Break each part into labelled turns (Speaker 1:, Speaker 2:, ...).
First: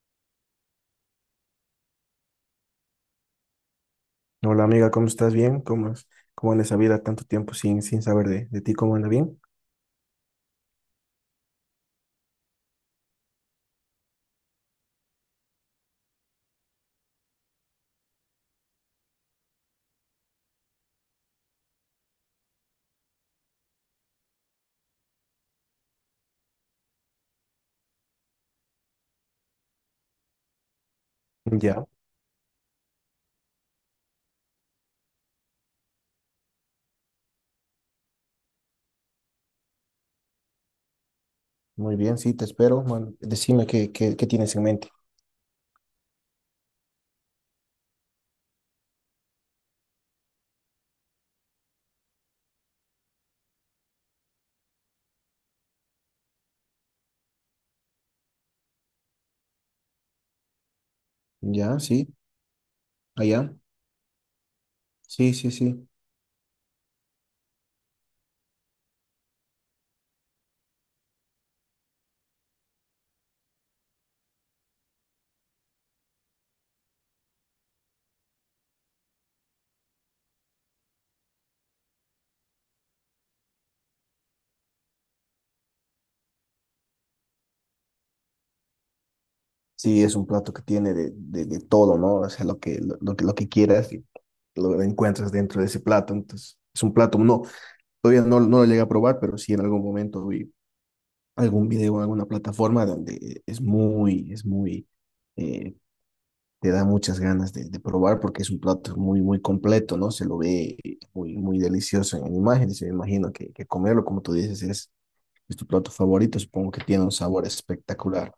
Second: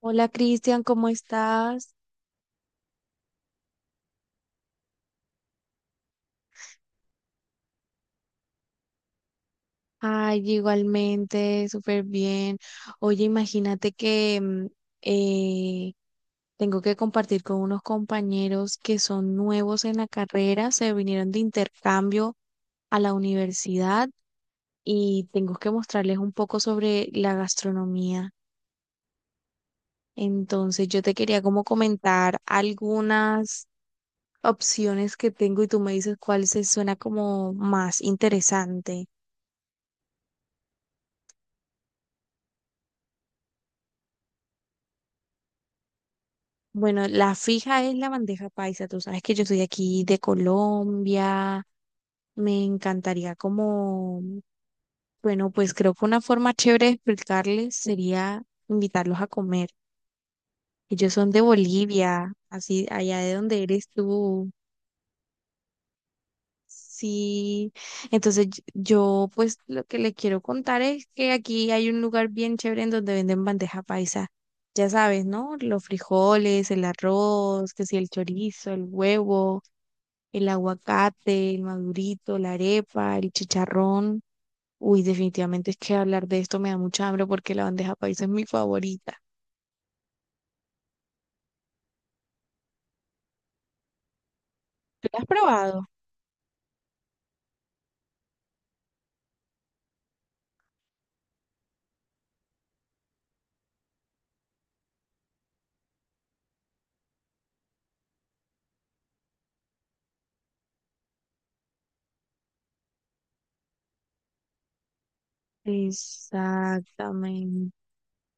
Speaker 1: Hola Cristian, ¿cómo estás?
Speaker 2: Hola amiga, ¿cómo estás? ¿Bien? ¿Cómo, cómo anda esa vida tanto tiempo sin saber de ti? ¿Cómo anda bien?
Speaker 1: Ay, igualmente, súper bien. Oye, imagínate que eh, tengo que compartir con unos compañeros que son nuevos en la carrera, se vinieron de intercambio a la universidad y tengo que mostrarles un poco sobre la gastronomía. Entonces, yo te quería como
Speaker 2: Ya,
Speaker 1: comentar algunas opciones que tengo y tú me dices cuál se suena como más interesante.
Speaker 2: muy bien, sí, te espero, man. Decime qué tienes en mente.
Speaker 1: Bueno, la fija es la bandeja paisa. Tú sabes que yo soy de aquí de Colombia. Me encantaría como, bueno, pues creo que una forma chévere de explicarles sería invitarlos a comer. Ellos son de
Speaker 2: Ya, sí,
Speaker 1: Bolivia, así allá de
Speaker 2: allá.
Speaker 1: donde eres tú.
Speaker 2: Sí, sí, sí.
Speaker 1: Sí, entonces yo pues lo que le quiero contar es que aquí hay un lugar bien chévere en donde venden bandeja paisa. Ya sabes, ¿no? Los frijoles, el arroz, que si el chorizo, el huevo, el aguacate, el madurito, la arepa, el chicharrón. Uy, definitivamente es que hablar de esto me da mucha hambre porque la bandeja paisa es mi favorita.
Speaker 2: Sí, es un plato que tiene de todo, ¿no? O sea, lo que quieras, lo
Speaker 1: ¿Tú la has
Speaker 2: encuentras dentro de ese
Speaker 1: probado?
Speaker 2: plato. Entonces, es un plato, no, todavía no lo llegué a probar, pero sí en algún momento vi algún video en alguna plataforma donde es muy, es muy, eh, te da muchas ganas de probar porque es un plato muy, muy completo, ¿no? Se lo ve muy, muy delicioso en imágenes. Me imagino que comerlo, como tú dices, es tu plato favorito. Supongo que tiene un sabor
Speaker 1: Exactamente.
Speaker 2: espectacular.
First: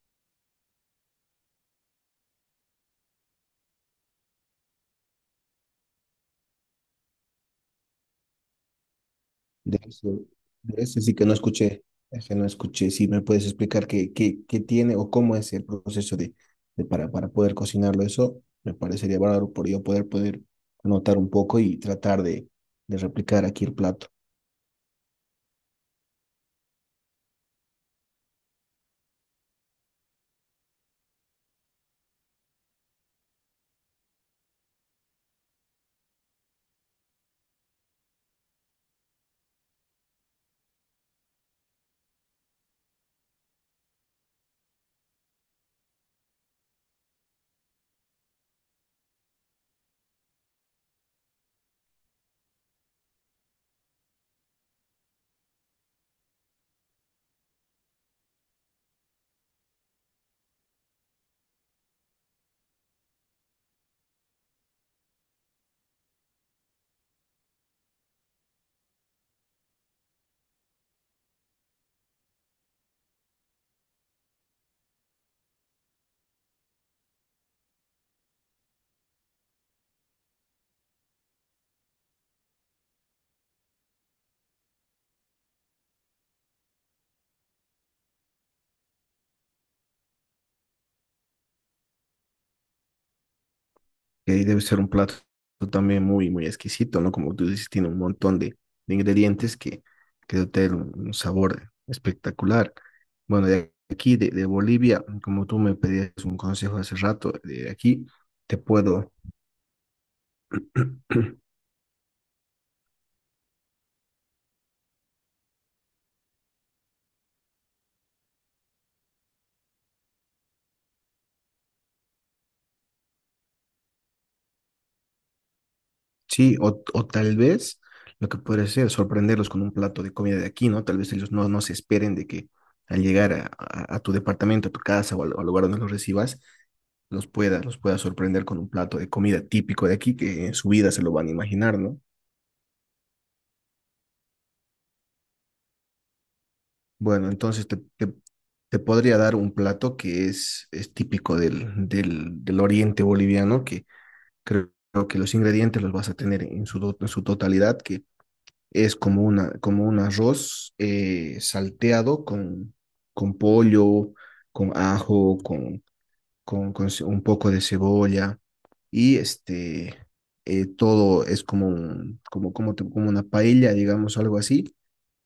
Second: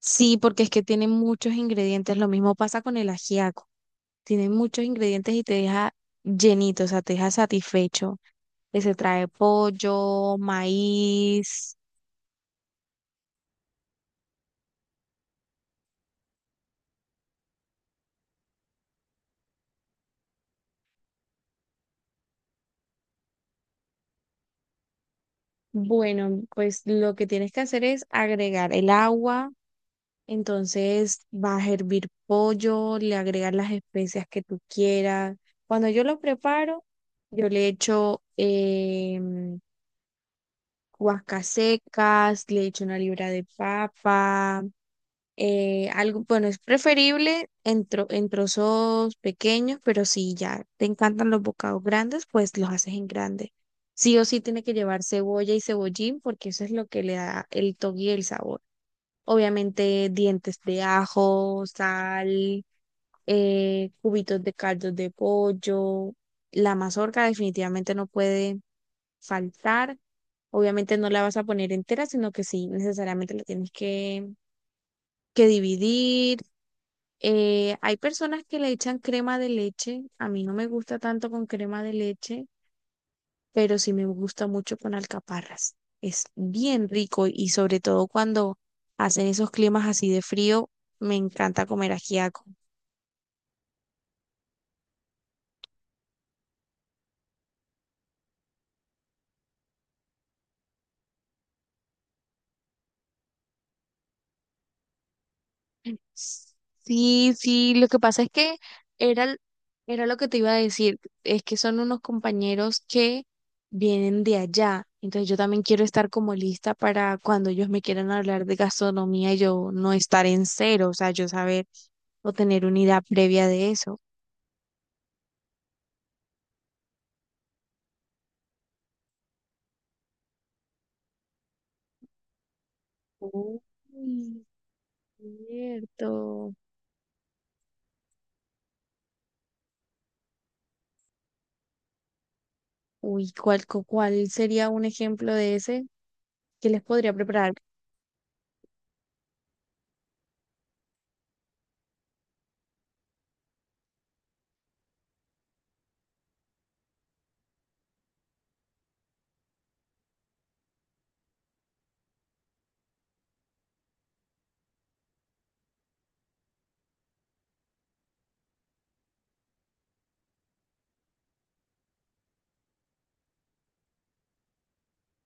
Speaker 1: Sí, porque es que tiene muchos ingredientes. Lo mismo pasa con el ajiaco. Tiene muchos ingredientes y te deja llenito, o sea, te deja satisfecho. Que se trae
Speaker 2: De ese,
Speaker 1: pollo,
Speaker 2: de ese sí que no
Speaker 1: maíz.
Speaker 2: escuché, ese no escuché. Si me puedes explicar qué tiene o cómo es el proceso para poder cocinarlo, eso me parecería bárbaro por yo poder anotar un poco y tratar de replicar aquí el plato.
Speaker 1: Bueno, pues lo que tienes que hacer es agregar el agua. Entonces vas a hervir pollo, le agregas las especias que tú quieras. Cuando yo lo preparo, yo le echo guascas secas, le echo una libra de papa, algo, bueno, es preferible en, en trozos pequeños, pero si ya te encantan los bocados grandes, pues los haces en grande. Sí o sí tiene que llevar cebolla y cebollín porque eso es lo que le da el toque y el sabor. Obviamente dientes de ajo, sal, cubitos de caldo de pollo. La mazorca definitivamente no puede faltar. Obviamente no la vas a poner entera, sino que sí, necesariamente que dividir. Hay personas que le echan crema de leche. A mí no me gusta tanto con crema de leche, pero sí me gusta mucho con alcaparras. Es bien rico y sobre todo cuando hacen esos climas así de frío, me encanta comer ajiaco.
Speaker 2: Que debe ser un plato también muy, muy exquisito, ¿no? Como tú dices, tiene un montón de ingredientes que dotan un sabor espectacular. Bueno, de aquí, de Bolivia, como tú me pedías un consejo hace
Speaker 1: Sí,
Speaker 2: rato, de
Speaker 1: sí, lo que
Speaker 2: aquí
Speaker 1: pasa es que
Speaker 2: te puedo,
Speaker 1: era, era lo que te iba a decir, es que son unos compañeros que vienen de allá, entonces yo también quiero estar como lista para cuando ellos me quieran hablar de gastronomía, yo no estar en cero, o sea, yo saber o tener una idea previa de eso.
Speaker 2: sí, o tal vez lo que puede ser sorprenderlos con un plato de comida de aquí, ¿no? Tal vez ellos no, no se esperen de que al llegar a,
Speaker 1: Uy,
Speaker 2: a- a tu departamento, a tu casa o al lugar donde los recibas,
Speaker 1: cierto.
Speaker 2: los pueda sorprender con un plato de comida típico de aquí que en su vida se lo van a imaginar, ¿no?
Speaker 1: Uy, ¿cuál sería un ejemplo de ese? ¿Qué les podría
Speaker 2: Bueno,
Speaker 1: preparar?
Speaker 2: entonces te podría dar un plato que es típico del oriente boliviano, que creo que los ingredientes los vas a tener en su totalidad, que es como, una, como un arroz salteado con pollo, con ajo, con un poco de cebolla y este, todo es como, como una paella, digamos, algo así,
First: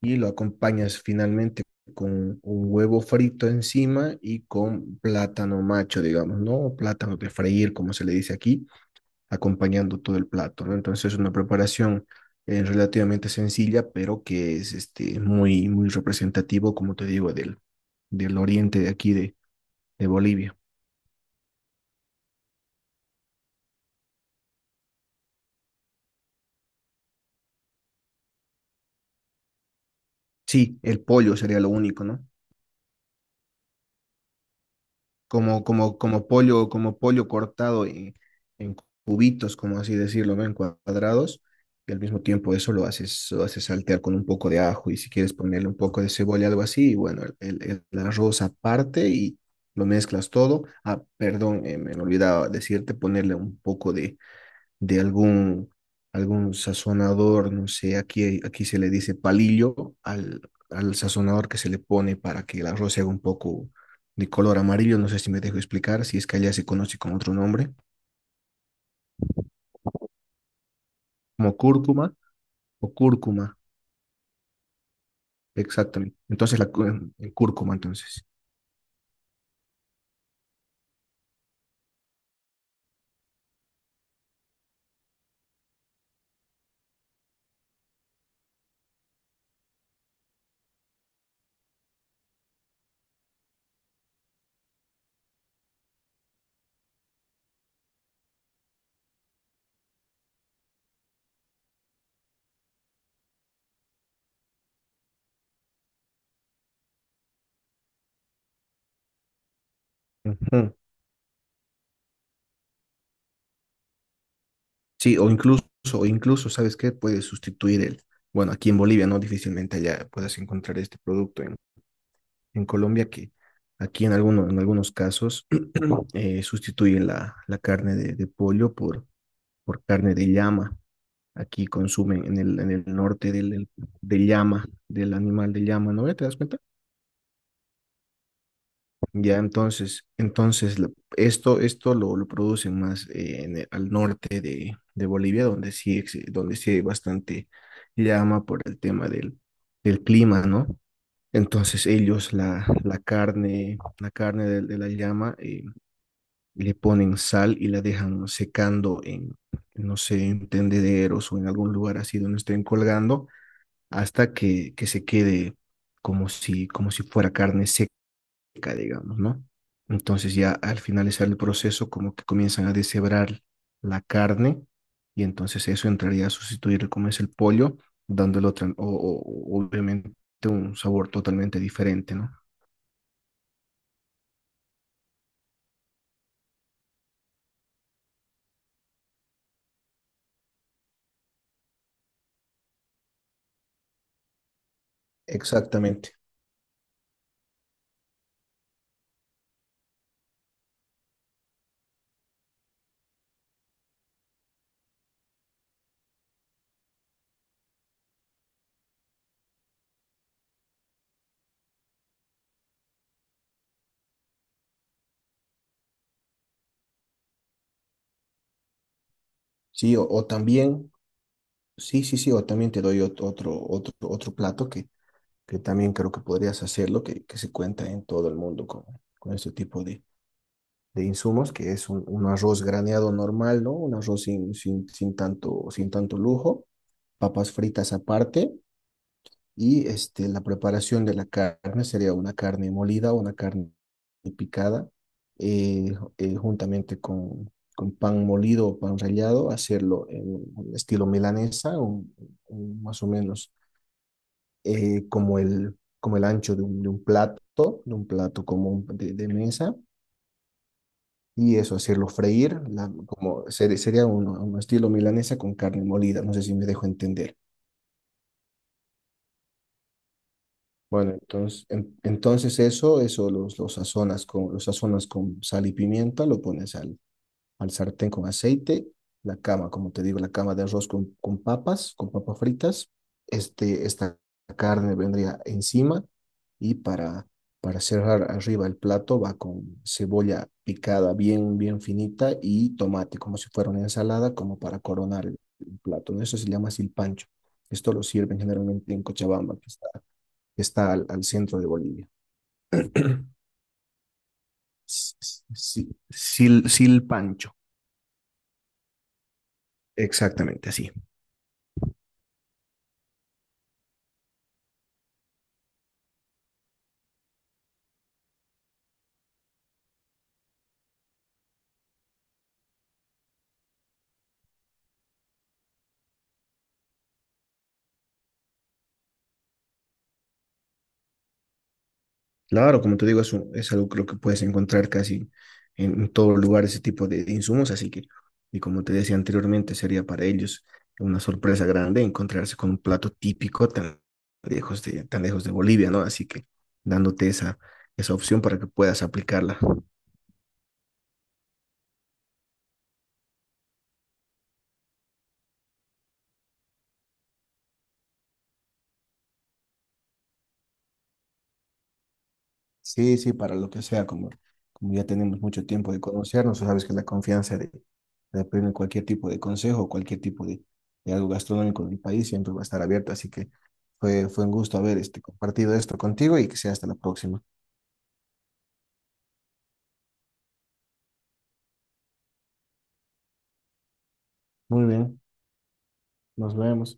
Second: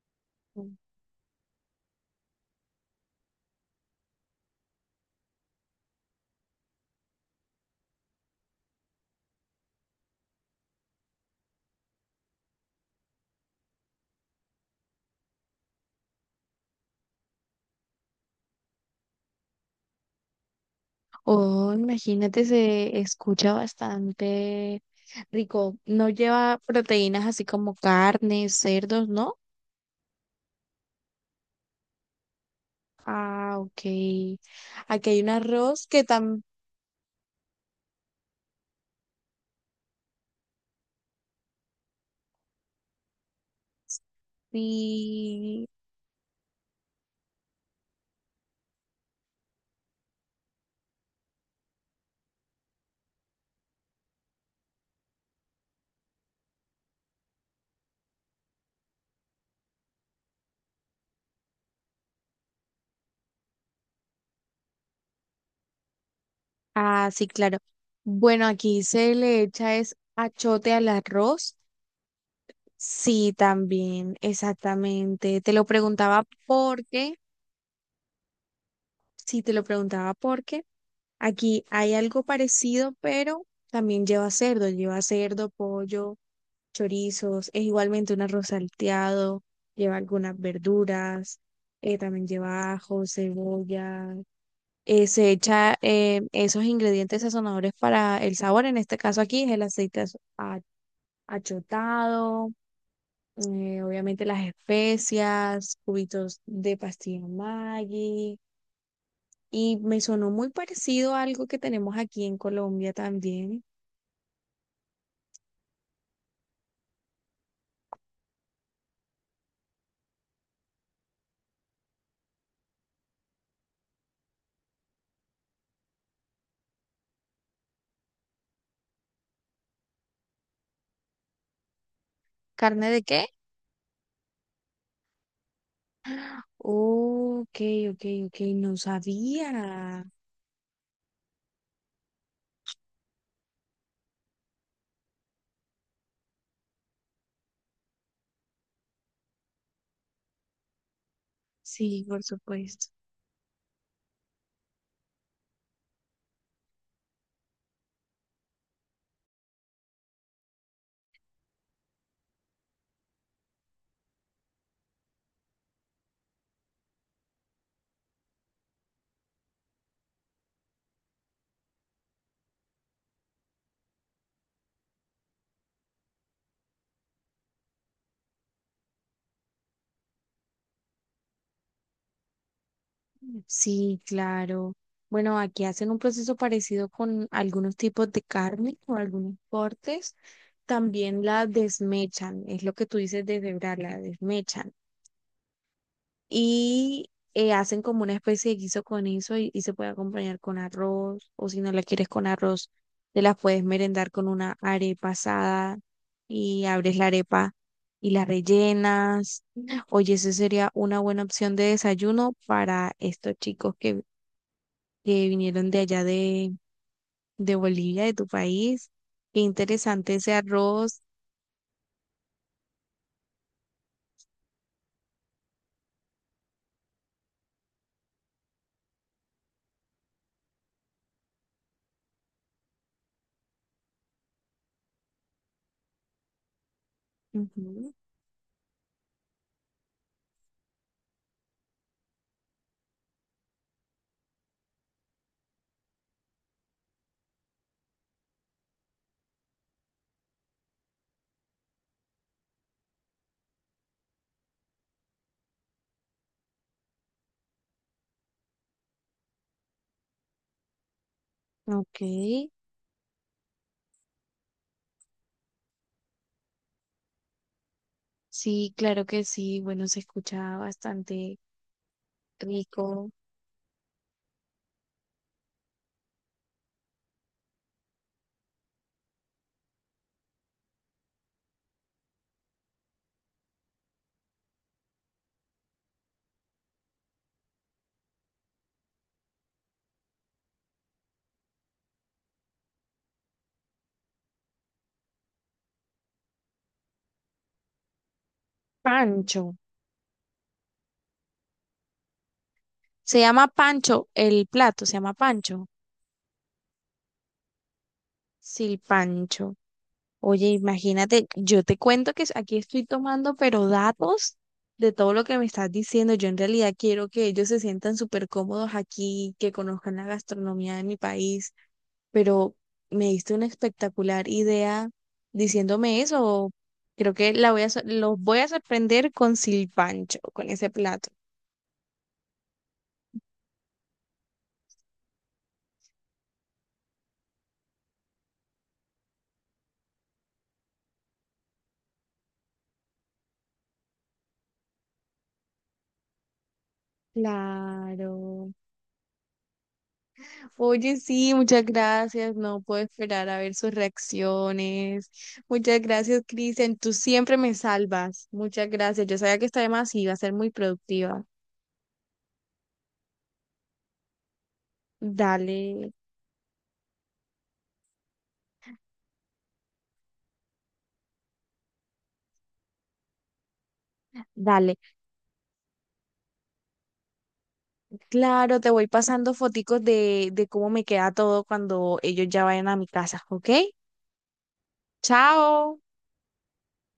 Speaker 2: y lo acompañas finalmente con un huevo frito encima y con plátano macho, digamos, ¿no? O plátano de freír, como se le dice aquí, acompañando todo el plato, ¿no? Entonces es una preparación relativamente sencilla, pero que es este, muy, muy representativo, como te digo, del, del oriente de aquí de Bolivia.
Speaker 1: Oh, imagínate, se escucha bastante rico. No lleva proteínas así como carnes, cerdos, ¿no?
Speaker 2: Sí, el pollo sería lo único, ¿no?
Speaker 1: Ah, ok. Aquí hay un
Speaker 2: Como,
Speaker 1: arroz
Speaker 2: como,
Speaker 1: que
Speaker 2: como
Speaker 1: también...
Speaker 2: pollo, como pollo cortado en cubitos, como así decirlo, ¿no? En cuadrados. Y al mismo tiempo eso lo haces saltear con un poco de ajo y si quieres ponerle un poco de cebolla, algo así. Y bueno, el arroz aparte y lo mezclas todo. Ah, perdón, me olvidaba decirte ponerle un poco de algún sazonador, no sé, aquí, aquí se le dice palillo al, al sazonador que se le pone para que el arroz se haga un poco de color amarillo, no sé si me dejo explicar, si es que allá se conoce
Speaker 1: Ah,
Speaker 2: con
Speaker 1: sí,
Speaker 2: otro
Speaker 1: claro.
Speaker 2: nombre,
Speaker 1: Bueno, aquí se le echa es achote al arroz.
Speaker 2: como cúrcuma o
Speaker 1: Sí,
Speaker 2: cúrcuma,
Speaker 1: también, exactamente. Te lo
Speaker 2: exactamente.
Speaker 1: preguntaba
Speaker 2: Entonces la cu- em,
Speaker 1: porque,
Speaker 2: el cúrcuma, entonces.
Speaker 1: sí, te lo preguntaba porque aquí hay algo parecido, pero también lleva cerdo, pollo, chorizos, es igualmente un arroz salteado, lleva algunas verduras, también lleva ajo, cebolla, se echa esos ingredientes sazonadores para el sabor, en este caso aquí es el aceite achotado, obviamente las especias, cubitos de pastilla Maggi, y me sonó muy
Speaker 2: Ujú.
Speaker 1: parecido a algo que tenemos aquí en Colombia también.
Speaker 2: Sí, o incluso, ¿sabes qué? Puedes sustituir el, bueno, aquí en Bolivia, ¿no? Difícilmente allá puedas encontrar este producto en Colombia que aquí en, en algunos casos sustituyen la carne de pollo por carne de llama. Aquí consumen en el
Speaker 1: ¿Carne de qué?
Speaker 2: norte del llama, del animal de llama, ¿no? ¿Te das cuenta?
Speaker 1: Ok, ok, no
Speaker 2: Ya
Speaker 1: sabía.
Speaker 2: entonces, entonces lo producen más en al norte de Bolivia, donde sí, donde sí hay bastante llama por el tema del, del clima, ¿no? Entonces
Speaker 1: Sí, por
Speaker 2: ellos la,
Speaker 1: supuesto.
Speaker 2: la carne, la carne de la llama, le ponen sal y la dejan secando en, no sé, en tendederos o en algún lugar así donde estén colgando hasta que se quede como si fuera carne seca, digamos, ¿no? Entonces ya al finalizar el proceso como que comienzan a deshebrar la carne y entonces eso entraría a sustituir como es el pollo, dándole otra, o obviamente un sabor totalmente diferente, ¿no?
Speaker 1: Sí, claro. Bueno, aquí hacen un proceso parecido con algunos tipos de carne o algunos cortes. También la desmechan, es lo que tú dices de deshebrarla, la desmechan.
Speaker 2: Exactamente.
Speaker 1: Y hacen como una especie de guiso con eso y se puede acompañar con arroz o si no la quieres con arroz, te la puedes merendar con una arepa asada y abres la arepa y la rellenas. Oye, esa sería una buena opción de desayuno para estos chicos que vinieron de allá de Bolivia, de tu país. Qué
Speaker 2: Sí,
Speaker 1: interesante
Speaker 2: o
Speaker 1: ese
Speaker 2: también,
Speaker 1: arroz.
Speaker 2: sí, sí, sí, o también te doy otro plato que también creo que podrías hacerlo, que se cuenta en todo el mundo con este tipo de insumos, que es un arroz graneado normal, ¿no? Un arroz sin tanto lujo, papas fritas
Speaker 1: Ujú.
Speaker 2: aparte. Y este, la preparación de la carne sería una carne molida, una carne picada, juntamente con pan molido o pan rallado, hacerlo en un estilo milanesa, más o menos como el ancho de un plato común de mesa, y eso,
Speaker 1: Ok,
Speaker 2: hacerlo freír, sería un estilo milanesa con carne molida, no sé si me dejo entender.
Speaker 1: sí, claro que sí. Bueno, se escucha
Speaker 2: Bueno,
Speaker 1: bastante
Speaker 2: entonces, en- entonces eso,
Speaker 1: rico.
Speaker 2: eso los, los sazonas con, los sazonas con sal y pimienta, lo pones al, al sartén con aceite, la cama, como te digo, la cama de arroz con papas fritas. Este, esta carne vendría encima y para cerrar arriba el plato va con cebolla picada bien, bien finita y tomate, como si fuera una ensalada, como para coronar el plato, ¿no? Eso se llama silpancho. Esto lo sirven generalmente en
Speaker 1: Pancho.
Speaker 2: Cochabamba, que está al, al centro de Bolivia.
Speaker 1: Se llama Pancho, el plato se llama Pancho.
Speaker 2: Silpancho,
Speaker 1: Sí, Pancho. Oye,
Speaker 2: exactamente así.
Speaker 1: imagínate, yo te cuento que aquí estoy tomando, pero datos de todo lo que me estás diciendo. Yo en realidad quiero que ellos se sientan súper cómodos aquí, que conozcan la gastronomía de mi país, pero me diste una espectacular idea diciéndome eso. Creo que la voy a, sor- los voy a sorprender con Silpancho, con ese plato.
Speaker 2: Claro, como te digo, es, es algo creo que puedes encontrar casi en todo lugar ese tipo de insumos, así que, y como te decía anteriormente, sería para ellos una sorpresa grande encontrarse con un plato típico tan lejos de Bolivia, ¿no? Así que dándote esa opción
Speaker 1: Claro.
Speaker 2: para que puedas aplicarla.
Speaker 1: Oye, sí, muchas gracias. No puedo esperar a ver sus reacciones. Muchas gracias, Cristian. Tú siempre me salvas. Muchas gracias. Yo sabía que esta demás iba a ser muy productiva.
Speaker 2: Sí, sí, para lo que sea, como, como ya tenemos mucho tiempo
Speaker 1: Dale,
Speaker 2: de conocernos, tú sabes que la confianza de pedirme cualquier tipo de consejo, cualquier tipo de algo gastronómico del país siempre va a estar abierta, así que fue, fue un
Speaker 1: dale.
Speaker 2: gusto haber este, compartido esto contigo y que sea hasta la próxima.
Speaker 1: Claro, te voy pasando foticos de cómo me queda todo cuando ellos ya vayan a mi casa, ¿ok?
Speaker 2: Muy bien,
Speaker 1: Chao.
Speaker 2: nos vemos.